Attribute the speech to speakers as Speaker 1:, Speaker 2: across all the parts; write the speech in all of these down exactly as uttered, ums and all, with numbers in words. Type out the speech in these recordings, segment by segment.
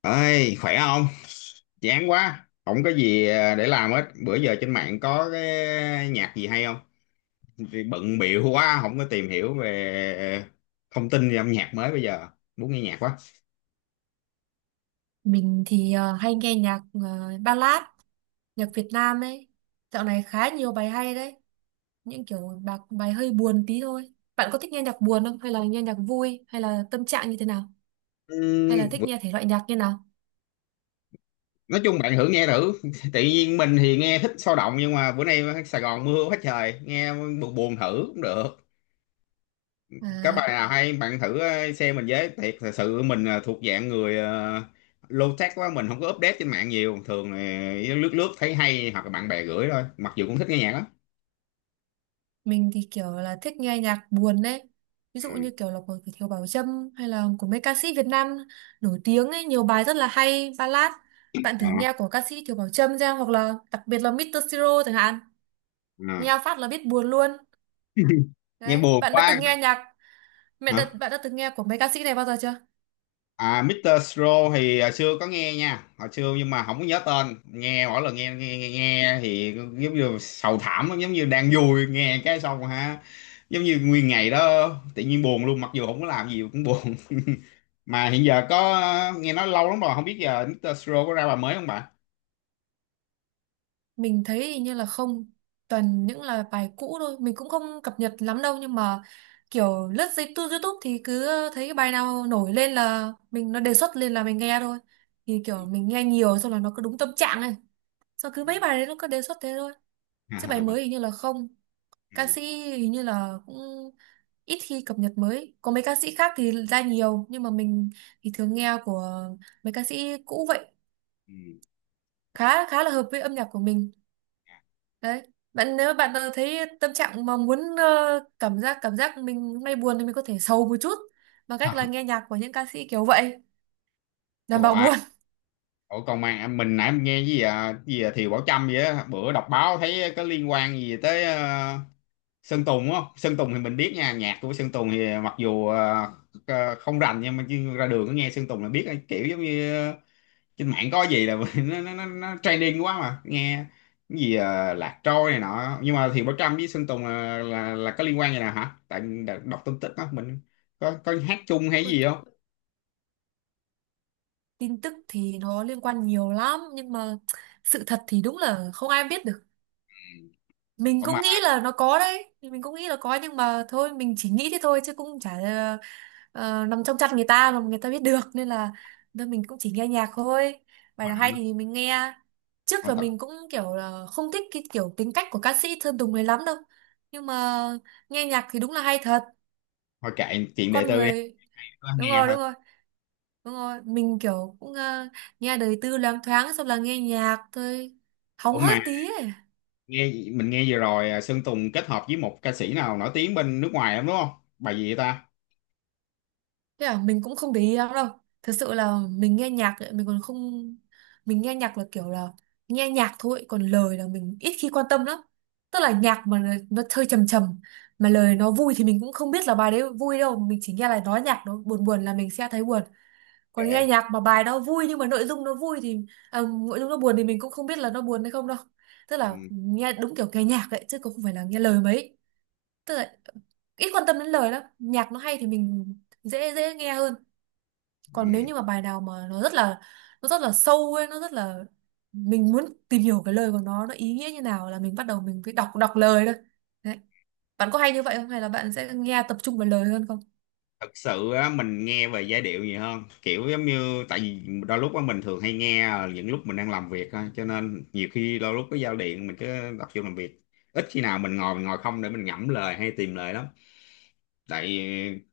Speaker 1: Ơi, khỏe không? Chán quá không có gì à, để làm hết bữa giờ. Trên mạng có cái nhạc gì hay không? Vì bận bịu quá không có tìm hiểu về ờ, thông tin về âm nhạc mới bây giờ. Muốn nghe nhạc quá.
Speaker 2: Mình thì ờ, hay nghe nhạc ờ, ballad, nhạc Việt Nam ấy. Dạo này khá nhiều bài hay đấy. Những kiểu bạc bài hơi buồn tí thôi. Bạn có thích nghe nhạc buồn không? Hay là nghe nhạc vui? Hay là tâm trạng như thế nào? Hay là
Speaker 1: Ừm,
Speaker 2: thích
Speaker 1: bữa-
Speaker 2: nghe thể loại nhạc như nào?
Speaker 1: nói chung bạn thử nghe thử. Tự nhiên mình thì nghe thích sôi động, nhưng mà bữa nay Sài Gòn mưa quá trời, nghe buồn buồn thử cũng được. Các
Speaker 2: À,
Speaker 1: bài nào hay bạn thử ờ, xem mình với. Thiệt thật sự mình ờ, thuộc dạng người uh, low tech quá, mình không có update trên mạng nhiều, thường là lướt lướt thấy hay hoặc là bạn bè gửi thôi, mặc dù cũng thích nghe nhạc lắm.
Speaker 2: mình thì kiểu là thích nghe nhạc buồn đấy. Ví
Speaker 1: Ừ.
Speaker 2: dụ như kiểu là của Thiều Bảo Trâm hay là của mấy ca sĩ Việt Nam nổi tiếng ấy. Nhiều bài rất là hay, ballad. Bạn
Speaker 1: Ờ,
Speaker 2: thử nghe của ca sĩ Thiều Bảo Trâm ra, hoặc là đặc biệt là mít tờ Siro chẳng hạn.
Speaker 1: ờ.
Speaker 2: Nghe phát là biết buồn luôn.
Speaker 1: Nghe
Speaker 2: Đấy,
Speaker 1: buồn
Speaker 2: bạn đã
Speaker 1: quá.
Speaker 2: từng nghe nhạc mẹ đã,
Speaker 1: Hả?
Speaker 2: bạn đã từng nghe của mấy ca sĩ này bao giờ chưa?
Speaker 1: À, mít tơ Sro thì hồi xưa có nghe nha, hồi xưa, nhưng mà không có nhớ tên. Nghe mỗi lần nghe nghe nghe, nghe thì giống như sầu thảm lắm, giống như đang vui nghe cái xong, ha, giống như nguyên ngày đó tự nhiên buồn luôn, mặc dù không có làm gì cũng buồn. Mà hiện giờ có nghe nói lâu lắm rồi, không biết giờ mít tơ Siro có ra bài mới không bạn?
Speaker 2: Mình thấy hình như là không, toàn những là bài cũ thôi, mình cũng không cập nhật lắm đâu, nhưng mà kiểu lướt dây tu- YouTube thì cứ thấy cái bài nào nổi lên là mình nó đề xuất lên là mình nghe thôi. Thì kiểu mình nghe nhiều xong là nó cứ đúng tâm trạng này. Xong cứ mấy bài đấy nó cứ đề xuất thế thôi.
Speaker 1: Ừ.
Speaker 2: Chứ bài mới hình như là không.
Speaker 1: Ừ,
Speaker 2: Ca sĩ hình như là cũng ít khi cập nhật mới. Có mấy ca sĩ khác thì ra nhiều, nhưng mà mình thì thường nghe của mấy ca sĩ cũ vậy,
Speaker 1: ừ.
Speaker 2: khá khá là hợp với âm nhạc của mình đấy. Bạn, nếu bạn ờ, thấy tâm trạng mà muốn ờ, cảm giác cảm giác mình hôm nay buồn, thì mình có thể sầu một chút bằng cách là nghe nhạc của những ca sĩ kiểu vậy, đảm
Speaker 1: Ủa,
Speaker 2: bảo
Speaker 1: à,
Speaker 2: buồn.
Speaker 1: ủa còn mà à, mình nãy mình nghe gì, à, gì à, Thiều Bảo Trâm vậy á, bữa đọc báo thấy có liên quan gì tới ờ, Sơn Tùng, đúng không? Sơn Tùng thì mình biết nha, nhạc của Sơn Tùng thì mặc dù ờ, ờ, không rành, nhưng mà chứ ra đường có nghe Sơn Tùng là biết, kiểu giống như trên mạng có gì là nó nó nó, nó trending quá mà nghe cái gì, à, lạc trôi này nọ, nhưng mà Thiện Bảo Trâm với Sơn Tùng là là, là có liên quan gì nào hả, tại mình đã đọc tin tức á mình có có hát chung hay
Speaker 2: Ôi,
Speaker 1: gì không.
Speaker 2: tin tức thì nó liên quan nhiều lắm, nhưng mà sự thật thì đúng là không ai biết được. Mình
Speaker 1: Ủa mà
Speaker 2: cũng nghĩ là nó có đấy, mình cũng nghĩ là có, nhưng mà thôi, mình chỉ nghĩ thế thôi chứ cũng chả ờ, ờ, nằm trong chat người ta mà người ta biết được, nên là nên mình cũng chỉ nghe nhạc thôi, bài
Speaker 1: hồi
Speaker 2: nào
Speaker 1: nói
Speaker 2: hay thì mình nghe. Trước
Speaker 1: hồi
Speaker 2: là
Speaker 1: tập
Speaker 2: mình cũng kiểu là không thích cái kiểu tính cách của ca sĩ Sơn Tùng này lắm đâu, nhưng mà nghe nhạc thì đúng là hay thật.
Speaker 1: hồi kệ chuyện đời
Speaker 2: Con
Speaker 1: tư đi,
Speaker 2: người.
Speaker 1: có
Speaker 2: Đúng
Speaker 1: nghe
Speaker 2: rồi,
Speaker 1: thôi.
Speaker 2: đúng rồi, đúng rồi. Mình kiểu cũng ờ, nghe đời tư loáng thoáng, xong là nghe nhạc thôi, hóng
Speaker 1: Ủa
Speaker 2: hớt
Speaker 1: mà
Speaker 2: tí ấy.
Speaker 1: nghe, mình nghe vừa rồi, à, Sơn Tùng kết hợp với một ca sĩ nào nổi tiếng bên nước ngoài lắm, đúng không? Bài gì vậy ta?
Speaker 2: Thế à, mình cũng không để ý lắm đâu. Thật sự là mình nghe nhạc ấy, mình còn không, mình nghe nhạc là kiểu là nghe nhạc thôi, còn lời là mình ít khi quan tâm lắm. Tức là nhạc mà nó nó hơi trầm trầm mà lời nó vui thì mình cũng không biết là bài đấy vui đâu, mình chỉ nghe là nói nhạc nó buồn buồn là mình sẽ thấy buồn. Còn nghe
Speaker 1: Ok.
Speaker 2: nhạc mà bài đó vui nhưng mà nội dung nó vui thì à, nội dung nó buồn thì mình cũng không biết là nó buồn hay không đâu. Tức là
Speaker 1: Ừ.
Speaker 2: nghe đúng kiểu nghe nhạc ấy, chứ cũng không phải là nghe lời mấy. Tức là ít quan tâm đến lời lắm. Nhạc nó hay thì mình dễ dễ nghe hơn. Còn nếu
Speaker 1: Ừ.
Speaker 2: như mà bài nào mà nó rất là nó rất là sâu ấy, nó rất là mình muốn tìm hiểu cái lời của nó nó ý nghĩa như nào, là mình bắt đầu mình phải đọc đọc lời thôi. Đấy, bạn có hay như vậy không, hay là bạn sẽ nghe tập trung vào lời hơn? Không
Speaker 1: Thật sự á, mình nghe về giai điệu nhiều hơn, kiểu giống như tại vì đôi lúc á, mình thường hay nghe ờ, những lúc mình đang làm việc thôi, cho nên nhiều khi đôi lúc cái giao điện mình cứ tập trung làm việc, ít khi nào mình ngồi mình ngồi không để mình ngẫm lời hay tìm lời lắm. Tại,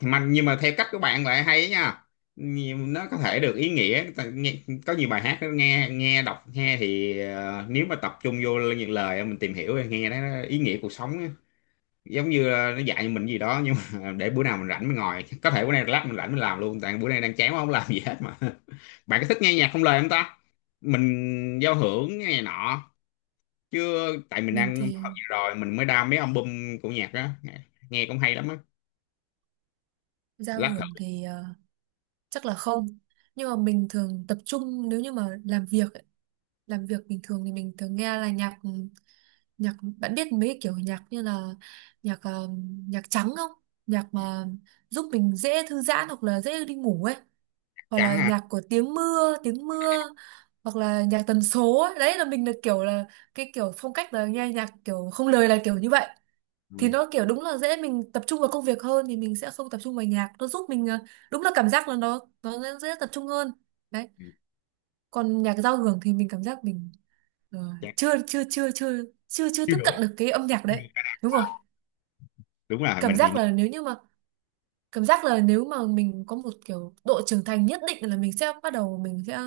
Speaker 1: mà nhưng mà theo cách của bạn lại hay nha. Nhiều- nó có thể được ý nghĩa. Tại nghe, có nhiều bài hát nó nghe nghe đọc nghe thì ờ, nếu mà tập trung vô những lời mình tìm hiểu thì nghe nó ý nghĩa cuộc sống, giống như là nó dạy mình gì đó, nhưng mà để bữa nào mình rảnh mình ngồi, có thể bữa nay lát mình rảnh mình làm luôn, tại bữa nay đang chán quá không làm gì hết mà. Bạn có thích nghe nhạc không lời không ta? Mình giao hưởng nghe này nọ chứ, tại mình
Speaker 2: mình
Speaker 1: đang học
Speaker 2: thì
Speaker 1: gì rồi mình mới đam mấy album của nhạc đó, nghe cũng hay lắm á.
Speaker 2: giao
Speaker 1: Lát
Speaker 2: hưởng
Speaker 1: thử.
Speaker 2: thì ờ, chắc là không, nhưng mà mình thường tập trung nếu như mà làm việc ấy, làm việc bình thường thì mình thường nghe là nhạc ừ, nhạc, bạn biết mấy cái kiểu nhạc như là nhạc ờ, nhạc trắng không? Nhạc mà giúp mình dễ thư giãn hoặc là dễ đi ngủ ấy, hoặc
Speaker 1: Trắng
Speaker 2: là
Speaker 1: à?
Speaker 2: nhạc của tiếng mưa tiếng mưa, hoặc là nhạc tần số ấy. Đấy là mình là kiểu là cái kiểu phong cách là nghe nhạc kiểu không lời là kiểu như vậy.
Speaker 1: Ừ.
Speaker 2: Thì nó kiểu đúng là dễ mình tập trung vào công việc hơn, thì mình sẽ không tập trung vào nhạc, nó giúp mình à, đúng là cảm giác là nó nó dễ, dễ tập trung hơn đấy.
Speaker 1: Ừ,
Speaker 2: Còn nhạc giao hưởng thì mình cảm giác mình ờ, chưa
Speaker 1: trắng.
Speaker 2: chưa chưa chưa chưa chưa
Speaker 1: Chưa
Speaker 2: tiếp
Speaker 1: đủ.
Speaker 2: cận được cái âm nhạc
Speaker 1: Chưa đủ.
Speaker 2: đấy. Đúng rồi,
Speaker 1: Đúng rồi,
Speaker 2: cảm
Speaker 1: mình thì
Speaker 2: giác
Speaker 1: nghe.
Speaker 2: là nếu như mà cảm giác là nếu mà mình có một kiểu độ trưởng thành nhất định, là mình sẽ bắt đầu, mình sẽ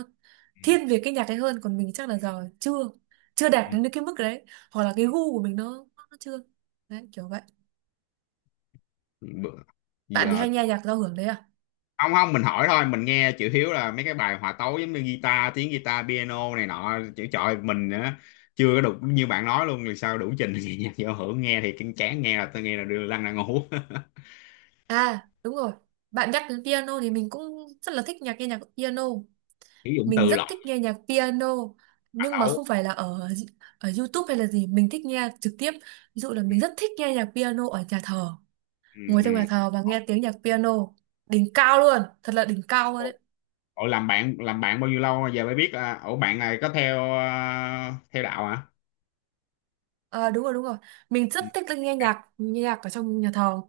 Speaker 1: Ừ.
Speaker 2: thiên về cái nhạc ấy hơn, còn mình chắc là giờ chưa chưa
Speaker 1: Ừ,
Speaker 2: đạt đến cái mức đấy, hoặc là cái gu của mình nó, nó chưa, đấy kiểu vậy.
Speaker 1: ừ. Bữa
Speaker 2: Bạn thì
Speaker 1: giờ.
Speaker 2: hay nghe nhạc giao hưởng đấy à?
Speaker 1: Không, không, mình hỏi thôi. Mình nghe chữ Hiếu là mấy cái bài hòa tấu giống như guitar tiếng guitar piano này nọ, chữ trời mình á, chưa có đủ như bạn nói luôn thì sao đủ trình. Thì nhạc giao hưởng nghe thì kinh chán, nghe là tôi nghe là đưa lăn ra ngủ.
Speaker 2: À, đúng rồi, bạn nhắc đến piano thì mình cũng rất là thích nhạc nghe nhạc piano,
Speaker 1: Sử dụng
Speaker 2: mình
Speaker 1: từ
Speaker 2: rất
Speaker 1: lọc.
Speaker 2: thích nghe nhạc piano,
Speaker 1: Hòa
Speaker 2: nhưng mà
Speaker 1: tấu.
Speaker 2: không phải là ở ở YouTube hay là gì, mình thích nghe trực tiếp. Ví dụ là mình rất thích nghe nhạc piano ở nhà thờ,
Speaker 1: Ừ,
Speaker 2: ngồi trong nhà
Speaker 1: ừ.
Speaker 2: thờ và nghe tiếng nhạc piano, đỉnh cao luôn, thật là đỉnh cao luôn
Speaker 1: Ừ.
Speaker 2: đấy.
Speaker 1: Ủa làm bạn làm bạn bao nhiêu lâu rồi? Giờ mới biết à, ủa bạn này có theo à, theo đạo hả?
Speaker 2: À, đúng rồi, đúng rồi, mình rất
Speaker 1: Ừ.
Speaker 2: thích là nghe
Speaker 1: Ok.
Speaker 2: nhạc nghe nhạc ở trong nhà thờ,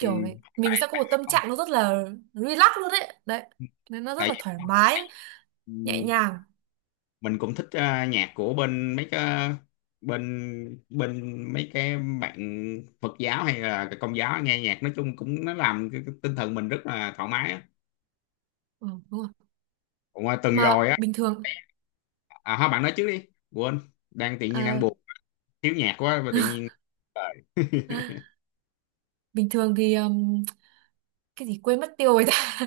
Speaker 1: Ừ.
Speaker 2: mình, mình sẽ có một tâm trạng nó rất là relax luôn đấy đấy, nên nó rất
Speaker 1: Tại
Speaker 2: là
Speaker 1: tại
Speaker 2: thoải mái, nhẹ
Speaker 1: vì
Speaker 2: nhàng.
Speaker 1: mình cũng thích ờ, nhạc của bên mấy cái bên bên mấy cái bạn Phật giáo hay là Công giáo, nghe nhạc nói chung cũng nó làm cái, cái tinh thần mình rất là thoải mái á.
Speaker 2: Ừ, đúng rồi.
Speaker 1: Cũng ờ, tuần
Speaker 2: Mà
Speaker 1: rồi á,
Speaker 2: bình thường
Speaker 1: à thôi bạn nói trước đi. Quên, đang tự nhiên đang
Speaker 2: à,
Speaker 1: buồn, thiếu nhạc quá và tự nhiên. Trời. Ừ,
Speaker 2: bình thường thì um, cái gì quên mất tiêu rồi ta.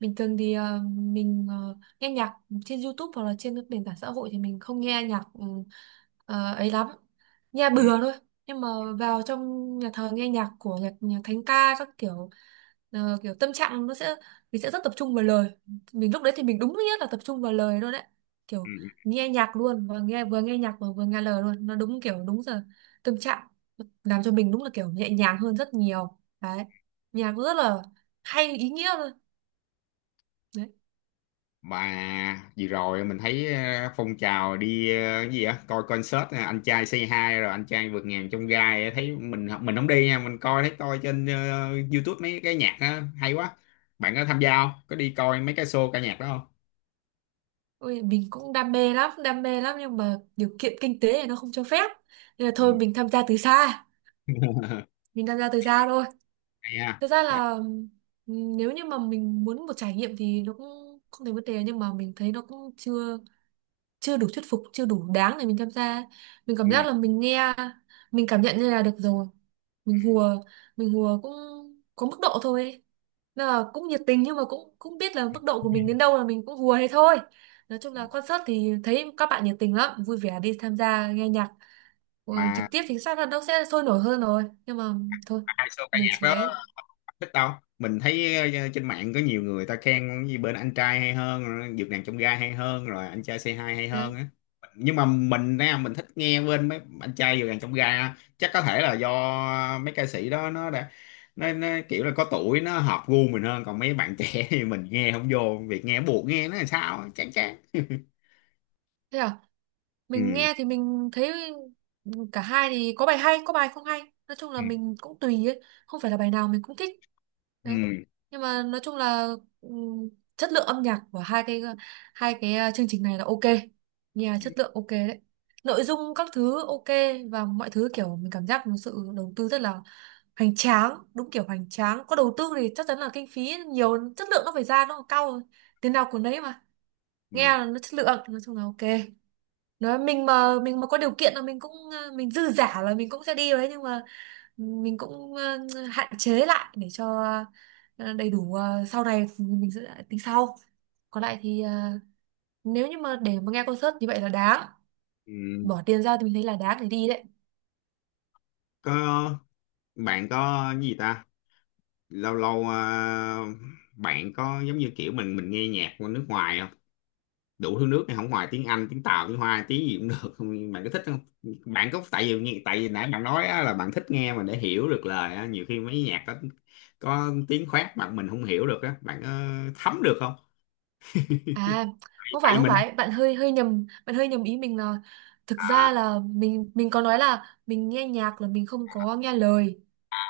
Speaker 2: Bình thường thì ờ, mình ờ, nghe nhạc trên YouTube hoặc là trên các nền tảng xã hội thì mình không nghe nhạc ừ, ờ, ấy lắm, nghe
Speaker 1: ừ,
Speaker 2: bừa thôi. Nhưng mà vào trong nhà thờ nghe nhạc của nhạc, nhạc thánh ca các kiểu, ờ, kiểu tâm trạng nó sẽ mình sẽ rất tập trung vào lời. Mình lúc đấy thì mình đúng nghĩa là tập trung vào lời luôn đấy,
Speaker 1: ừ.
Speaker 2: kiểu nghe nhạc luôn, và nghe vừa nghe nhạc và vừa nghe lời luôn, nó đúng kiểu đúng giờ tâm trạng, làm cho mình đúng là kiểu nhẹ nhàng hơn rất nhiều đấy. Nhạc rất là hay, ý nghĩa luôn đấy.
Speaker 1: Mà vừa rồi mình thấy ờ, phong trào đi ờ, cái gì á coi concert ờ, anh trai Say Hi rồi anh trai vượt ngàn chông gai á, thấy mình mình không đi nha, mình coi thấy coi trên ờ, YouTube mấy cái nhạc á, hay quá. Bạn có tham gia không? Có đi coi mấy cái show ca nhạc đó không?
Speaker 2: Ôi, mình cũng đam mê lắm, đam mê lắm, nhưng mà điều kiện kinh tế thì nó không cho phép. Nên là
Speaker 1: Ừ.
Speaker 2: thôi, mình tham gia từ xa, mình tham gia từ xa thôi.
Speaker 1: Hay ha.
Speaker 2: Thực ra là ừm, nếu như mà mình muốn một trải nghiệm thì nó cũng không thành vấn đề, nhưng mà mình thấy nó cũng chưa chưa đủ thuyết phục, chưa đủ đáng để mình tham gia. Mình cảm
Speaker 1: Ừ.
Speaker 2: giác là mình nghe mình cảm nhận như là được rồi, mình hùa mình hùa cũng có mức độ thôi ấy. Nên là cũng nhiệt tình, nhưng mà cũng cũng biết là mức độ của mình đến đâu, là mình cũng hùa thế thôi. Nói chung là concert thì thấy các bạn nhiệt tình lắm, vui vẻ đi tham gia nghe nhạc. Ừ,
Speaker 1: Mà
Speaker 2: trực tiếp thì chắc là nó sẽ sôi nổi hơn rồi, nhưng mà thôi,
Speaker 1: hai show ca
Speaker 2: mình
Speaker 1: nhạc
Speaker 2: chỉ
Speaker 1: đó
Speaker 2: ấy
Speaker 1: thích đâu, mình thấy ờ, trên mạng có nhiều người ta khen cái gì bên anh trai hay hơn rồi dược nàng trong gai hay hơn rồi anh trai xê hai hay
Speaker 2: đấy.
Speaker 1: hơn á, nhưng mà mình á, mình thích nghe bên mấy anh trai dược nàng trong gai á. Chắc có thể là do mấy ca sĩ đó nó đã nó, nó kiểu là có tuổi nó hợp gu mình hơn, còn mấy bạn trẻ thì mình nghe không vô, việc nghe buộc nghe nó là sao á, chán chán.
Speaker 2: Thế à, mình
Speaker 1: Ừ,
Speaker 2: nghe thì mình thấy cả hai thì có bài hay có bài không hay. Nói chung là
Speaker 1: ừ,
Speaker 2: mình cũng tùy ấy, không phải là bài nào mình cũng thích đấy,
Speaker 1: ừ,
Speaker 2: nhưng mà nói chung là ừm, chất lượng âm nhạc của hai cái hai cái ờ, chương trình này là ok, nghe
Speaker 1: ừ,
Speaker 2: chất lượng ok đấy, nội dung các thứ ok, và mọi thứ kiểu mình cảm giác một sự đầu tư rất là hoành tráng, đúng kiểu hoành tráng. Có đầu tư thì chắc chắn là kinh phí nhiều, chất lượng nó phải ra nó cao, tiền nào của nấy mà.
Speaker 1: ừ.
Speaker 2: Nghe là nó chất lượng, nói chung là ok. Nói mình mà mình mà có điều kiện, là mình cũng ờ, mình dư giả là mình cũng sẽ đi đấy, nhưng mà mình cũng ờ, hạn chế lại để cho ờ, đầy đủ, ờ, sau này mình sẽ tính sau. Còn lại thì ờ, nếu như mà để mà nghe concert như vậy là đáng
Speaker 1: Ừ.
Speaker 2: bỏ tiền ra, thì mình thấy là đáng để đi đấy.
Speaker 1: Có, bạn có cái gì ta, lâu lâu à, bạn có giống như kiểu mình mình nghe nhạc của nước ngoài không đủ thứ nước này không, ngoài tiếng Anh, tiếng Tàu, tiếng Hoa, tiếng gì cũng được không, bạn có thích không? Bạn có, tại vì nghe tại vì nãy bạn nói á, là bạn thích nghe mà để hiểu được lời á, nhiều khi mấy nhạc có, có tiếng khoát bạn mình không hiểu được á, bạn có thấm được không?
Speaker 2: À, không
Speaker 1: Tại
Speaker 2: phải
Speaker 1: vì
Speaker 2: không
Speaker 1: mình
Speaker 2: phải, bạn hơi hơi nhầm, bạn hơi nhầm ý mình là, thực
Speaker 1: à,
Speaker 2: ra là mình mình có nói là mình nghe nhạc là mình không có nghe lời.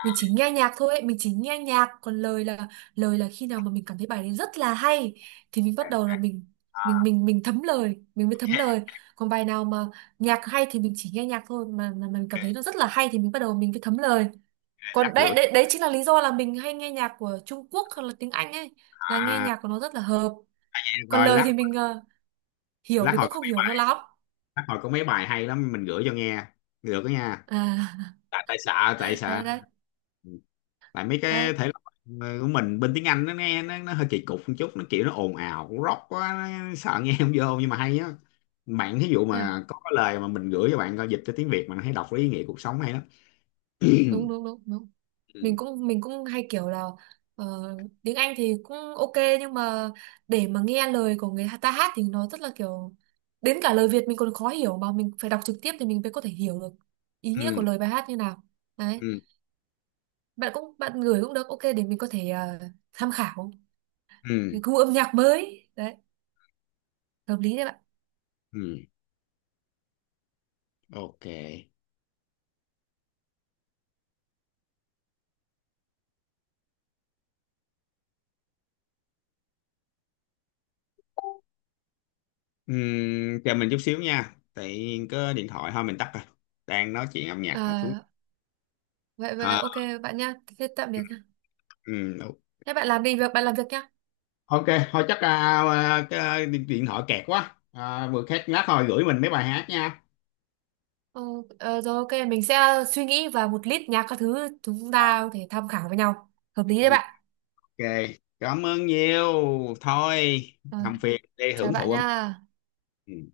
Speaker 2: Mình chỉ nghe nhạc thôi, mình chỉ nghe nhạc, còn lời là lời là khi nào mà mình cảm thấy bài đấy rất là hay, thì mình
Speaker 1: à,
Speaker 2: bắt đầu là mình
Speaker 1: à,
Speaker 2: mình
Speaker 1: ok,
Speaker 2: mình mình thấm lời, mình mới thấm lời. Còn bài nào mà nhạc hay thì mình chỉ nghe nhạc thôi, mà mà mình cảm thấy nó rất là hay, thì mình bắt đầu mình mới thấm lời.
Speaker 1: lát
Speaker 2: Còn đấy
Speaker 1: gửi,
Speaker 2: đấy đấy chính là lý do là mình hay nghe nhạc của Trung Quốc hoặc là tiếng Anh ấy, là nghe
Speaker 1: à,
Speaker 2: nhạc của nó rất là hợp,
Speaker 1: nghe
Speaker 2: còn
Speaker 1: coi
Speaker 2: lời
Speaker 1: lát,
Speaker 2: thì mình ờ, hiểu
Speaker 1: lát
Speaker 2: thì
Speaker 1: hồi
Speaker 2: cũng
Speaker 1: có
Speaker 2: không
Speaker 1: mấy
Speaker 2: hiểu cho
Speaker 1: bài
Speaker 2: lắm.
Speaker 1: lát hồi có mấy bài hay lắm mình gửi cho nghe được đó nha.
Speaker 2: À,
Speaker 1: Tại tại xạ tại xạ.
Speaker 2: đấy đấy đấy.
Speaker 1: Ừ. Tại mấy cái thể loại ờ, của mình bên tiếng Anh nó nghe nó, nó hơi kỳ cục một chút, nó kiểu nó ồn ào cũng rock quá, nó sợ nghe không vô, nhưng mà hay á. Bạn thí dụ
Speaker 2: Thế à?
Speaker 1: mà có cái lời mà mình gửi cho bạn coi dịch cho tiếng Việt mà thấy đọc lấy ý nghĩa cuộc sống hay lắm.
Speaker 2: Đúng đúng đúng đúng,
Speaker 1: Ừ,
Speaker 2: mình
Speaker 1: ừ,
Speaker 2: cũng mình cũng hay kiểu là ờ, tiếng Anh thì cũng ok, nhưng mà để mà nghe lời của người ta hát thì nó rất là kiểu, đến cả lời Việt mình còn khó hiểu mà, mình phải đọc trực tiếp thì mình mới có thể hiểu được ý nghĩa
Speaker 1: ừ,
Speaker 2: của lời bài hát như nào. Đấy, bạn cũng bạn gửi cũng được ok, để mình có thể ờ, tham khảo
Speaker 1: ừ,
Speaker 2: cái gu âm nhạc mới đấy, hợp lý đấy bạn.
Speaker 1: ừ. Ok. Ừ, chờ mình chút xíu nha, tại có điện thoại, thôi mình tắt rồi. Đang nói chuyện âm nhạc là thú.
Speaker 2: Ờ, vậy vậy
Speaker 1: À,
Speaker 2: ok bạn nha, thế tạm biệt.
Speaker 1: ừ, ok.
Speaker 2: Thế bạn làm đi việc, bạn làm việc nhá.
Speaker 1: Ok, thôi chắc à, à, cái à, điện thoại kẹt quá. À, vừa khách lát, thôi gửi mình mấy bài hát nha.
Speaker 2: Ờ, ờ, rồi ok, mình sẽ suy nghĩ và một list nhạc các thứ chúng ta có thể tham khảo với nhau. Hợp lý
Speaker 1: Ừ,
Speaker 2: đấy bạn.
Speaker 1: ok, cảm ơn nhiều. Thôi,
Speaker 2: Ờ,
Speaker 1: làm phiền đi
Speaker 2: chào
Speaker 1: hưởng
Speaker 2: bạn
Speaker 1: thụ âm nhạc.
Speaker 2: nha.
Speaker 1: Ừ.